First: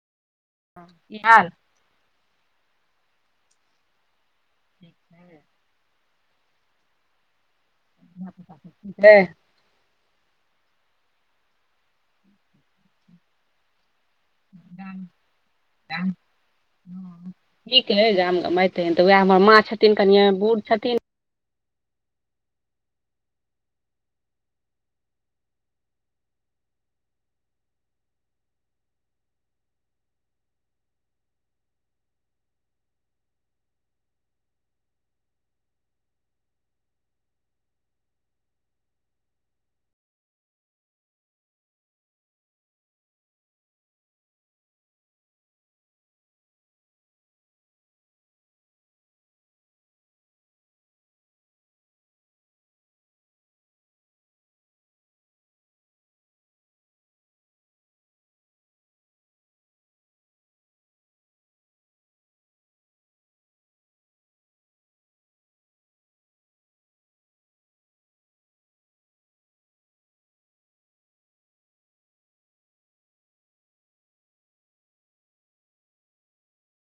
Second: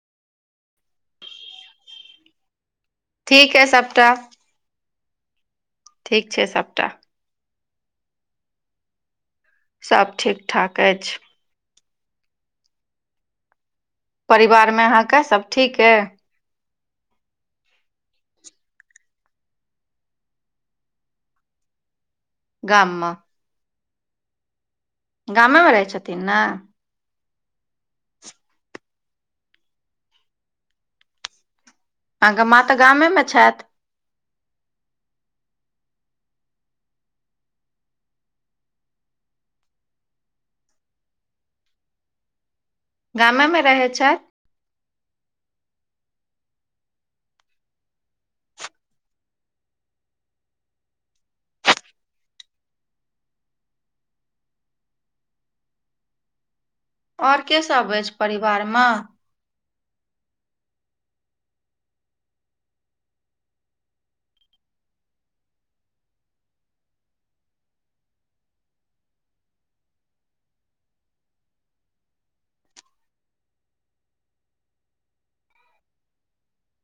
हँ की हाल ठीक अइ सबटा ठीक छै ठीक छै सबटा धिया पुता सब ठीक अइ सब ठीक ठाक अछि परिवारमे अहाँके सभ ठीक अइ हूंम्म ठीक अइ गाम गमाते तऽ उएह हमर माँ छथिन कनि बूढ़ छथिन गाममे गामेमे रहै छथिन ने अहाँके माँ तऽ गामेमे छथि गामे मे रहै छथि आओर केसभ अछि परिवारमे